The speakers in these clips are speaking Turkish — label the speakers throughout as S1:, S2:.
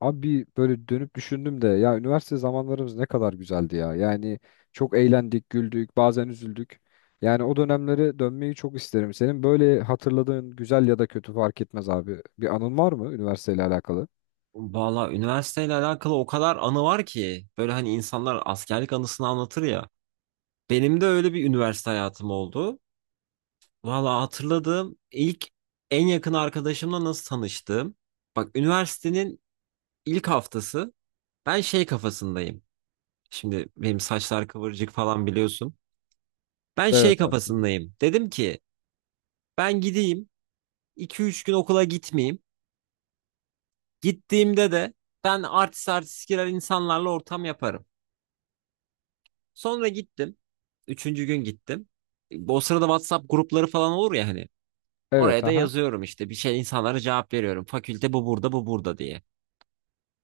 S1: Abi böyle dönüp düşündüm de ya üniversite zamanlarımız ne kadar güzeldi ya. Yani çok eğlendik, güldük, bazen üzüldük. Yani o dönemlere dönmeyi çok isterim. Senin böyle hatırladığın güzel ya da kötü fark etmez abi. Bir anın var mı üniversiteyle alakalı?
S2: Valla üniversiteyle alakalı o kadar anı var ki, böyle hani insanlar askerlik anısını anlatır ya. Benim de öyle bir üniversite hayatım oldu. Valla hatırladığım ilk en yakın arkadaşımla nasıl tanıştığım. Bak, üniversitenin ilk haftası ben şey kafasındayım. Şimdi benim saçlar kıvırcık falan, biliyorsun. Ben şey
S1: Evet abi. Hı hı.
S2: kafasındayım. Dedim ki ben gideyim, iki üç gün okula gitmeyeyim. Gittiğimde de ben artist artist girer, insanlarla ortam yaparım. Sonra gittim. Üçüncü gün gittim. O sırada WhatsApp grupları falan olur ya hani.
S1: Evet,
S2: Oraya da
S1: aha.
S2: yazıyorum işte, bir şey insanlara cevap veriyorum. Fakülte bu burada, bu burada diye.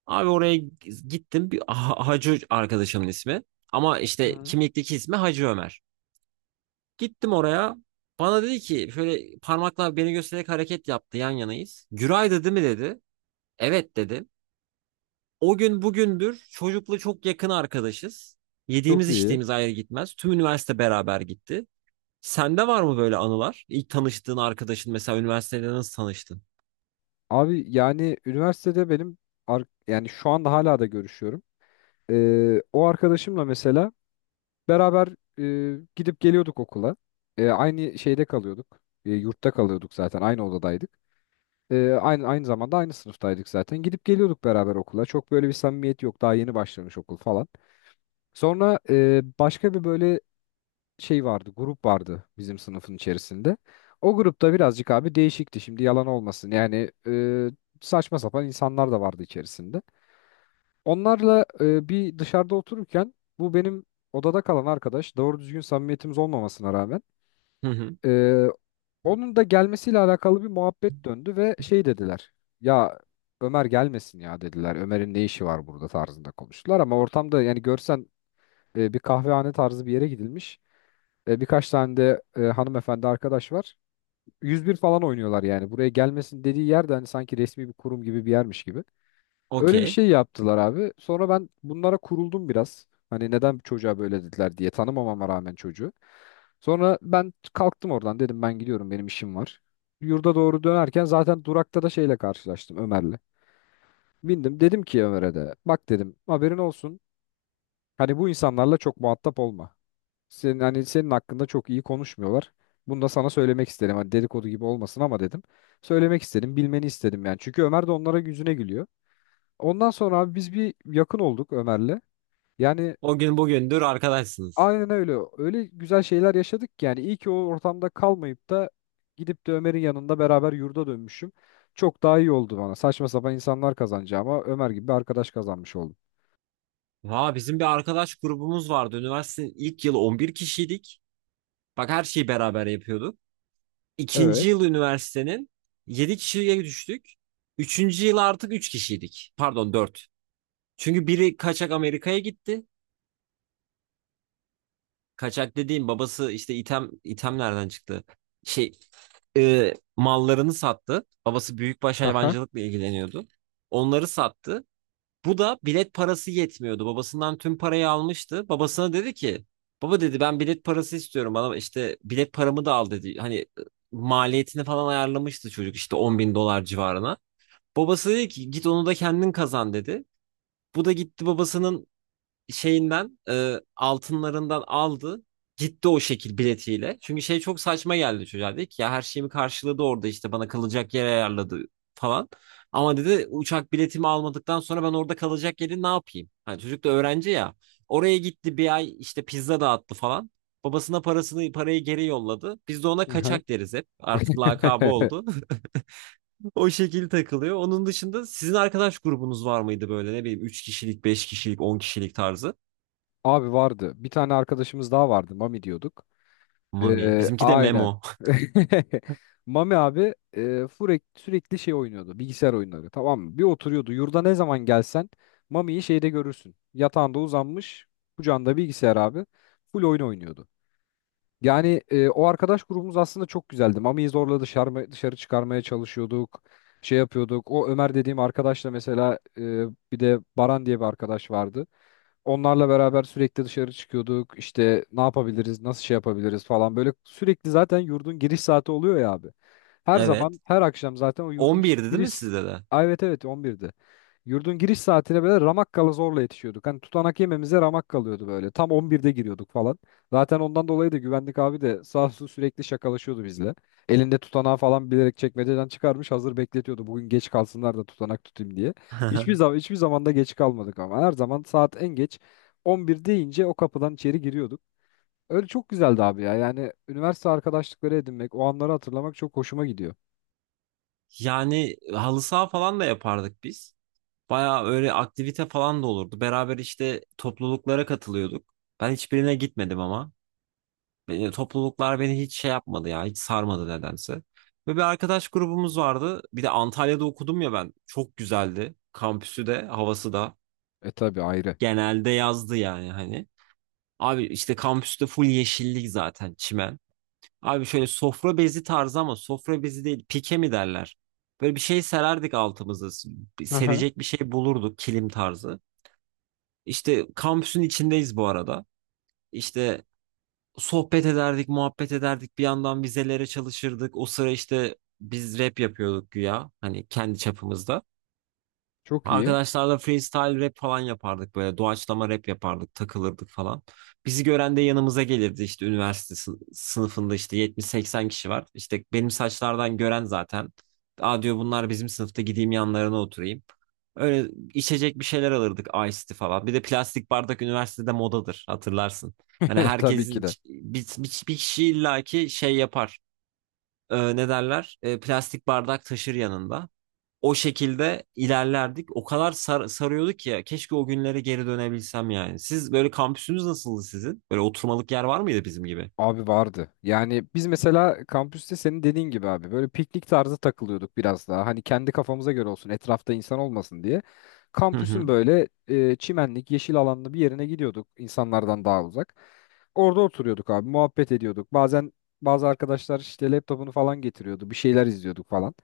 S2: Abi oraya gittim. Bir Hacı arkadaşımın ismi. Ama
S1: Hı
S2: işte
S1: hı.
S2: kimlikteki ismi Hacı Ömer. Gittim oraya. Bana dedi ki, şöyle parmakla beni göstererek hareket yaptı, yan yanayız. Güray dedi mi, dedi. Evet dedim. O gün bugündür çocukla çok yakın arkadaşız.
S1: Çok
S2: Yediğimiz
S1: iyi.
S2: içtiğimiz ayrı gitmez. Tüm üniversite beraber gitti. Sende var mı böyle anılar? İlk tanıştığın arkadaşın mesela, üniversitede nasıl tanıştın?
S1: Abi yani üniversitede benim yani şu anda hala da görüşüyorum. O arkadaşımla mesela beraber gidip geliyorduk okula. Aynı şeyde kalıyorduk. Yurtta kalıyorduk zaten. Aynı odadaydık. Aynı zamanda aynı sınıftaydık zaten. Gidip geliyorduk beraber okula. Çok böyle bir samimiyet yok. Daha yeni başlamış okul falan. Sonra başka bir böyle şey vardı. Grup vardı bizim sınıfın içerisinde. O grupta birazcık abi değişikti. Şimdi yalan olmasın. Yani saçma sapan insanlar da vardı içerisinde. Onlarla bir dışarıda otururken bu benim odada kalan arkadaş doğru düzgün samimiyetimiz olmamasına rağmen
S2: Hı hı.
S1: e, onun da gelmesiyle alakalı bir muhabbet döndü ve şey dediler. Ya Ömer gelmesin ya dediler. Ömer'in ne işi var burada tarzında konuştular ama ortamda yani görsen bir kahvehane tarzı bir yere gidilmiş. Birkaç tane de hanımefendi arkadaş var. 101 falan oynuyorlar yani. Buraya gelmesin dediği yerde hani sanki resmi bir kurum gibi bir yermiş gibi. Öyle bir
S2: Okey.
S1: şey yaptılar abi. Sonra ben bunlara kuruldum biraz. Hani neden çocuğa böyle dediler diye tanımamama rağmen çocuğu. Sonra ben kalktım oradan, dedim ben gidiyorum, benim işim var. Yurda doğru dönerken zaten durakta da şeyle karşılaştım, Ömer'le. Bindim, dedim ki Ömer'e de, bak dedim, haberin olsun. Hani bu insanlarla çok muhatap olma. Hani senin hakkında çok iyi konuşmuyorlar. Bunu da sana söylemek istedim. Hani dedikodu gibi olmasın ama, dedim. Söylemek istedim, bilmeni istedim yani. Çünkü Ömer de onlara yüzüne gülüyor. Ondan sonra abi biz bir yakın olduk Ömer'le. Yani,
S2: O gün bugündür arkadaşsınız.
S1: aynen öyle. Öyle güzel şeyler yaşadık ki yani, iyi ki o ortamda kalmayıp da gidip de Ömer'in yanında beraber yurda dönmüşüm. Çok daha iyi oldu bana. Saçma sapan insanlar kazanacağıma Ömer gibi bir arkadaş kazanmış oldum.
S2: Vaa, bizim bir arkadaş grubumuz vardı. Üniversitenin ilk yılı 11 kişiydik. Bak, her şeyi beraber yapıyorduk. İkinci
S1: Evet.
S2: yıl üniversitenin 7 kişiye düştük. Üçüncü yıl artık 3 kişiydik. Pardon, 4. Çünkü biri kaçak Amerika'ya gitti. Kaçak dediğim, babası işte item. İtem nereden çıktı? Şey, mallarını sattı. Babası büyükbaş
S1: Aha.
S2: hayvancılıkla ilgileniyordu. Onları sattı. Bu da bilet parası yetmiyordu. Babasından tüm parayı almıştı. Babasına dedi ki, baba dedi, ben bilet parası istiyorum. Bana işte bilet paramı da al dedi. Hani maliyetini falan ayarlamıştı çocuk, işte 10.000 dolar civarına. Babası dedi ki, git onu da kendin kazan dedi. Bu da gitti, babasının şeyinden, altınlarından aldı. Gitti o şekil biletiyle. Çünkü şey çok saçma geldi çocuğa. Dedi ki, ya her şeyimi karşıladı orada, işte bana kalacak yer ayarladı falan. Ama dedi, uçak biletimi almadıktan sonra ben orada kalacak yeri ne yapayım? Hani çocuk da öğrenci ya. Oraya gitti, bir ay işte pizza dağıttı falan. Babasına parasını, parayı geri yolladı. Biz de ona
S1: Aha.
S2: kaçak deriz hep. Artık lakabı oldu. O şekil takılıyor. Onun dışında sizin arkadaş grubunuz var mıydı, böyle ne bileyim 3 kişilik, 5 kişilik, 10 kişilik tarzı?
S1: Abi vardı. Bir tane arkadaşımız daha vardı. Mami diyorduk.
S2: Mami. Bizimki de
S1: Aynen.
S2: Memo.
S1: Mami abi sürekli şey oynuyordu. Bilgisayar oyunları. Tamam mı? Bir oturuyordu. Yurda ne zaman gelsen Mami'yi şeyde görürsün. Yatağında uzanmış. Kucağında bilgisayar abi. Full oyun oynuyordu. Yani o arkadaş grubumuz aslında çok güzeldi. Mami'yi zorla dışarı çıkarmaya çalışıyorduk. Şey yapıyorduk. O Ömer dediğim arkadaşla mesela bir de Baran diye bir arkadaş vardı. Onlarla beraber sürekli dışarı çıkıyorduk. İşte ne yapabiliriz, nasıl şey yapabiliriz falan. Böyle sürekli zaten yurdun giriş saati oluyor ya abi. Her
S2: Evet.
S1: zaman, her akşam zaten o yurdun
S2: 11'di değil mi
S1: giriş...
S2: sizde de?
S1: Ay, evet, evet, 11'de. Yurdun giriş saatine böyle ramak, zorla yetişiyorduk. Hani tutanak yememize ramak kalıyordu böyle. Tam 11'de giriyorduk falan. Zaten ondan dolayı da güvenlik abi de sağ olsun sürekli şakalaşıyordu bizle. Elinde tutanağı falan bilerek çekmeceden çıkarmış, hazır bekletiyordu. Bugün geç kalsınlar da tutanak tutayım diye. Hiçbir zaman hiçbir zamanda geç kalmadık ama her zaman saat en geç 11 deyince o kapıdan içeri giriyorduk. Öyle çok güzeldi abi ya. Yani üniversite arkadaşlıkları edinmek, o anları hatırlamak çok hoşuma gidiyor.
S2: Yani halı saha falan da yapardık biz. Baya öyle aktivite falan da olurdu. Beraber işte topluluklara katılıyorduk. Ben hiçbirine gitmedim ama. Beni, topluluklar beni hiç şey yapmadı ya. Hiç sarmadı nedense. Ve bir arkadaş grubumuz vardı. Bir de Antalya'da okudum ya ben. Çok güzeldi. Kampüsü de, havası da.
S1: E, tabi ayrı.
S2: Genelde yazdı yani hani. Abi işte kampüste full yeşillik, zaten çimen. Abi şöyle sofra bezi tarzı, ama sofra bezi değil, pike mi derler? Böyle bir şey sererdik altımızı,
S1: Hı.
S2: serecek bir şey bulurduk, kilim tarzı. İşte kampüsün içindeyiz bu arada. İşte sohbet ederdik, muhabbet ederdik. Bir yandan vizelere çalışırdık. O sıra işte biz rap yapıyorduk güya. Hani kendi çapımızda.
S1: Çok iyi.
S2: Arkadaşlarla freestyle rap falan yapardık, böyle doğaçlama rap yapardık, takılırdık falan. Bizi gören de yanımıza gelirdi, işte üniversite sınıfında işte 70-80 kişi var. İşte benim saçlardan gören zaten. Aa, diyor, bunlar bizim sınıfta, gideyim yanlarına oturayım. Öyle içecek bir şeyler alırdık, Ice tea falan. Bir de plastik bardak üniversitede modadır, hatırlarsın. Hani
S1: Tabii ki
S2: herkesin
S1: de.
S2: bir kişi illaki şey yapar. Ne derler? Plastik bardak taşır yanında, o şekilde ilerlerdik. O kadar sarıyordu ki ya. Keşke o günlere geri dönebilsem yani. Siz böyle kampüsünüz nasıldı sizin? Böyle oturmalık yer var mıydı bizim gibi?
S1: Abi vardı. Yani biz mesela kampüste senin dediğin gibi abi böyle piknik tarzı takılıyorduk biraz daha. Hani kendi kafamıza göre olsun, etrafta insan olmasın diye.
S2: Hı hı.
S1: Kampüsün böyle çimenlik, yeşil alanlı bir yerine gidiyorduk, insanlardan daha uzak. Orada oturuyorduk abi, muhabbet ediyorduk. Bazen bazı arkadaşlar işte laptopunu falan getiriyordu, bir şeyler izliyorduk falan.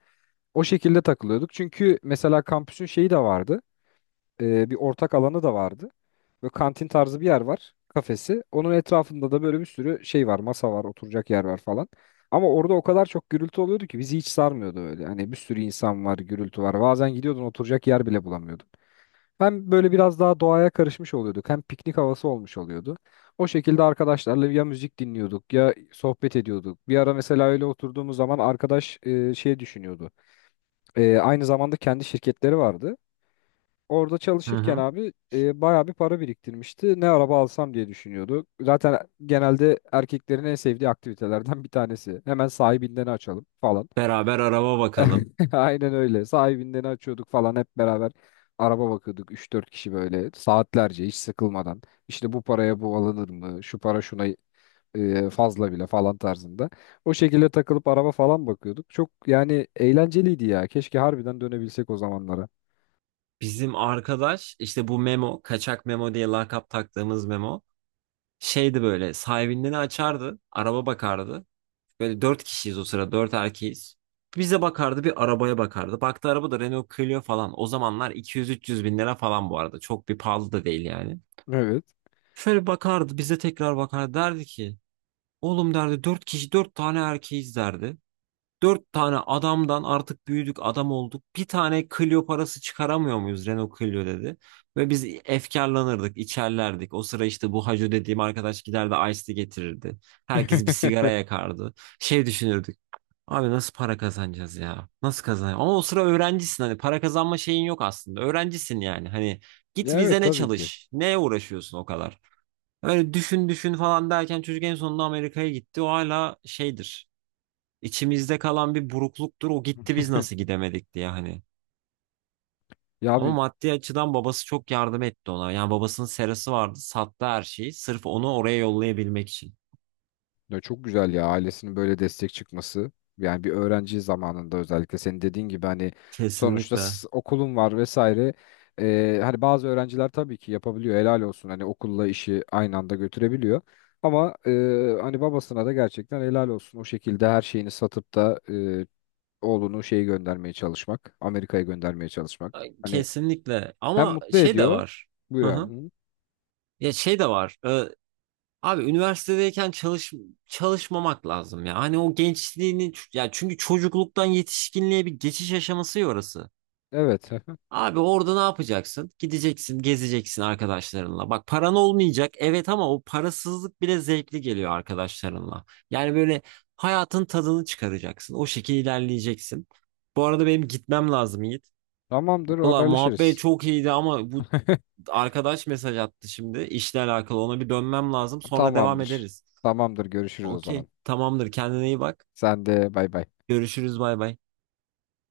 S1: O şekilde takılıyorduk. Çünkü mesela kampüsün şeyi de vardı, bir ortak alanı da vardı. Böyle kantin tarzı bir yer var, kafesi. Onun etrafında da böyle bir sürü şey var, masa var, oturacak yer var falan. Ama orada o kadar çok gürültü oluyordu ki bizi hiç sarmıyordu öyle. Hani bir sürü insan var, gürültü var. Bazen gidiyordun, oturacak yer bile bulamıyorduk. Hem böyle biraz daha doğaya karışmış oluyorduk, hem piknik havası olmuş oluyordu. O şekilde arkadaşlarla ya müzik dinliyorduk ya sohbet ediyorduk. Bir ara mesela öyle oturduğumuz zaman arkadaş şey düşünüyordu. Aynı zamanda kendi şirketleri vardı. Orada
S2: Hı
S1: çalışırken
S2: hı.
S1: abi bayağı bir para biriktirmişti. Ne araba alsam diye düşünüyordu. Zaten genelde erkeklerin en sevdiği aktivitelerden bir tanesi. Hemen sahibinden açalım falan.
S2: Beraber araba bakalım.
S1: Aynen öyle. Sahibinden açıyorduk falan hep beraber, araba bakıyorduk üç dört kişi böyle saatlerce hiç sıkılmadan. İşte bu paraya bu alınır mı? Şu para şuna fazla bile falan tarzında. O şekilde takılıp araba falan bakıyorduk. Çok yani eğlenceliydi ya. Keşke harbiden dönebilsek o zamanlara.
S2: Bizim arkadaş işte bu Memo, kaçak Memo diye lakap taktığımız Memo. Şeydi böyle, sahibinden açardı, araba bakardı. Böyle dört kişiyiz o sıra, dört erkeğiz. Bize bakardı, bir arabaya bakardı. Baktı araba da Renault Clio falan. O zamanlar 200-300 bin lira falan bu arada. Çok bir pahalı da değil yani.
S1: Evet.
S2: Şöyle bakardı bize, tekrar bakar, derdi ki oğlum derdi, dört kişi, dört tane erkeğiz derdi. Dört tane adamdan artık büyüdük, adam olduk. Bir tane Clio parası çıkaramıyor muyuz Renault Clio, dedi. Ve biz efkarlanırdık, içerlerdik. O sıra işte bu Hacı dediğim arkadaş giderdi, Ice Tea getirirdi. Herkes bir sigara yakardı. Şey düşünürdük. Abi nasıl para kazanacağız ya? Nasıl kazanacağız? Ama o sıra öğrencisin, hani para kazanma şeyin yok aslında. Öğrencisin yani. Hani git
S1: Ya evet,
S2: vizene
S1: tabii ki.
S2: çalış. Neye uğraşıyorsun o kadar? Öyle düşün düşün falan derken, çocuk en sonunda Amerika'ya gitti. O hala şeydir. İçimizde kalan bir burukluktur. O gitti, biz nasıl gidemedik diye hani.
S1: Ya
S2: Ama
S1: abi.
S2: maddi açıdan babası çok yardım etti ona. Yani babasının serası vardı. Sattı her şeyi. Sırf onu oraya yollayabilmek için.
S1: Ya çok güzel ya, ailesinin böyle destek çıkması. Yani bir öğrenci zamanında, özellikle senin dediğin gibi hani sonuçta
S2: Kesinlikle.
S1: okulun var vesaire. Hani bazı öğrenciler tabii ki yapabiliyor, helal olsun, hani okulla işi aynı anda götürebiliyor. Ama hani babasına da gerçekten helal olsun, o şekilde her şeyini satıp da oğlunu şeyi göndermeye çalışmak. Amerika'ya göndermeye çalışmak. Hani
S2: Kesinlikle.
S1: hem
S2: Ama
S1: mutlu
S2: şey de
S1: ediyor.
S2: var.
S1: Buyur
S2: Hı
S1: abi.
S2: hı.
S1: Hı.
S2: Ya şey de var. Abi üniversitedeyken çalışmamak lazım ya. Hani o gençliğini, ya çünkü çocukluktan yetişkinliğe bir geçiş aşaması ya orası.
S1: Evet.
S2: Abi orada ne yapacaksın? Gideceksin, gezeceksin arkadaşlarınla. Bak, paran olmayacak. Evet, ama o parasızlık bile zevkli geliyor arkadaşlarınla. Yani böyle hayatın tadını çıkaracaksın. O şekilde ilerleyeceksin. Bu arada benim gitmem lazım Yiğit.
S1: Tamamdır,
S2: Valla muhabbet
S1: haberleşiriz.
S2: çok iyiydi ama bu arkadaş mesaj attı şimdi. İşle alakalı ona bir dönmem lazım. Sonra devam
S1: Tamamdır.
S2: ederiz.
S1: Tamamdır. Görüşürüz o
S2: Okey,
S1: zaman.
S2: tamamdır. Kendine iyi bak.
S1: Sen de, bay bay.
S2: Görüşürüz. Bay bay.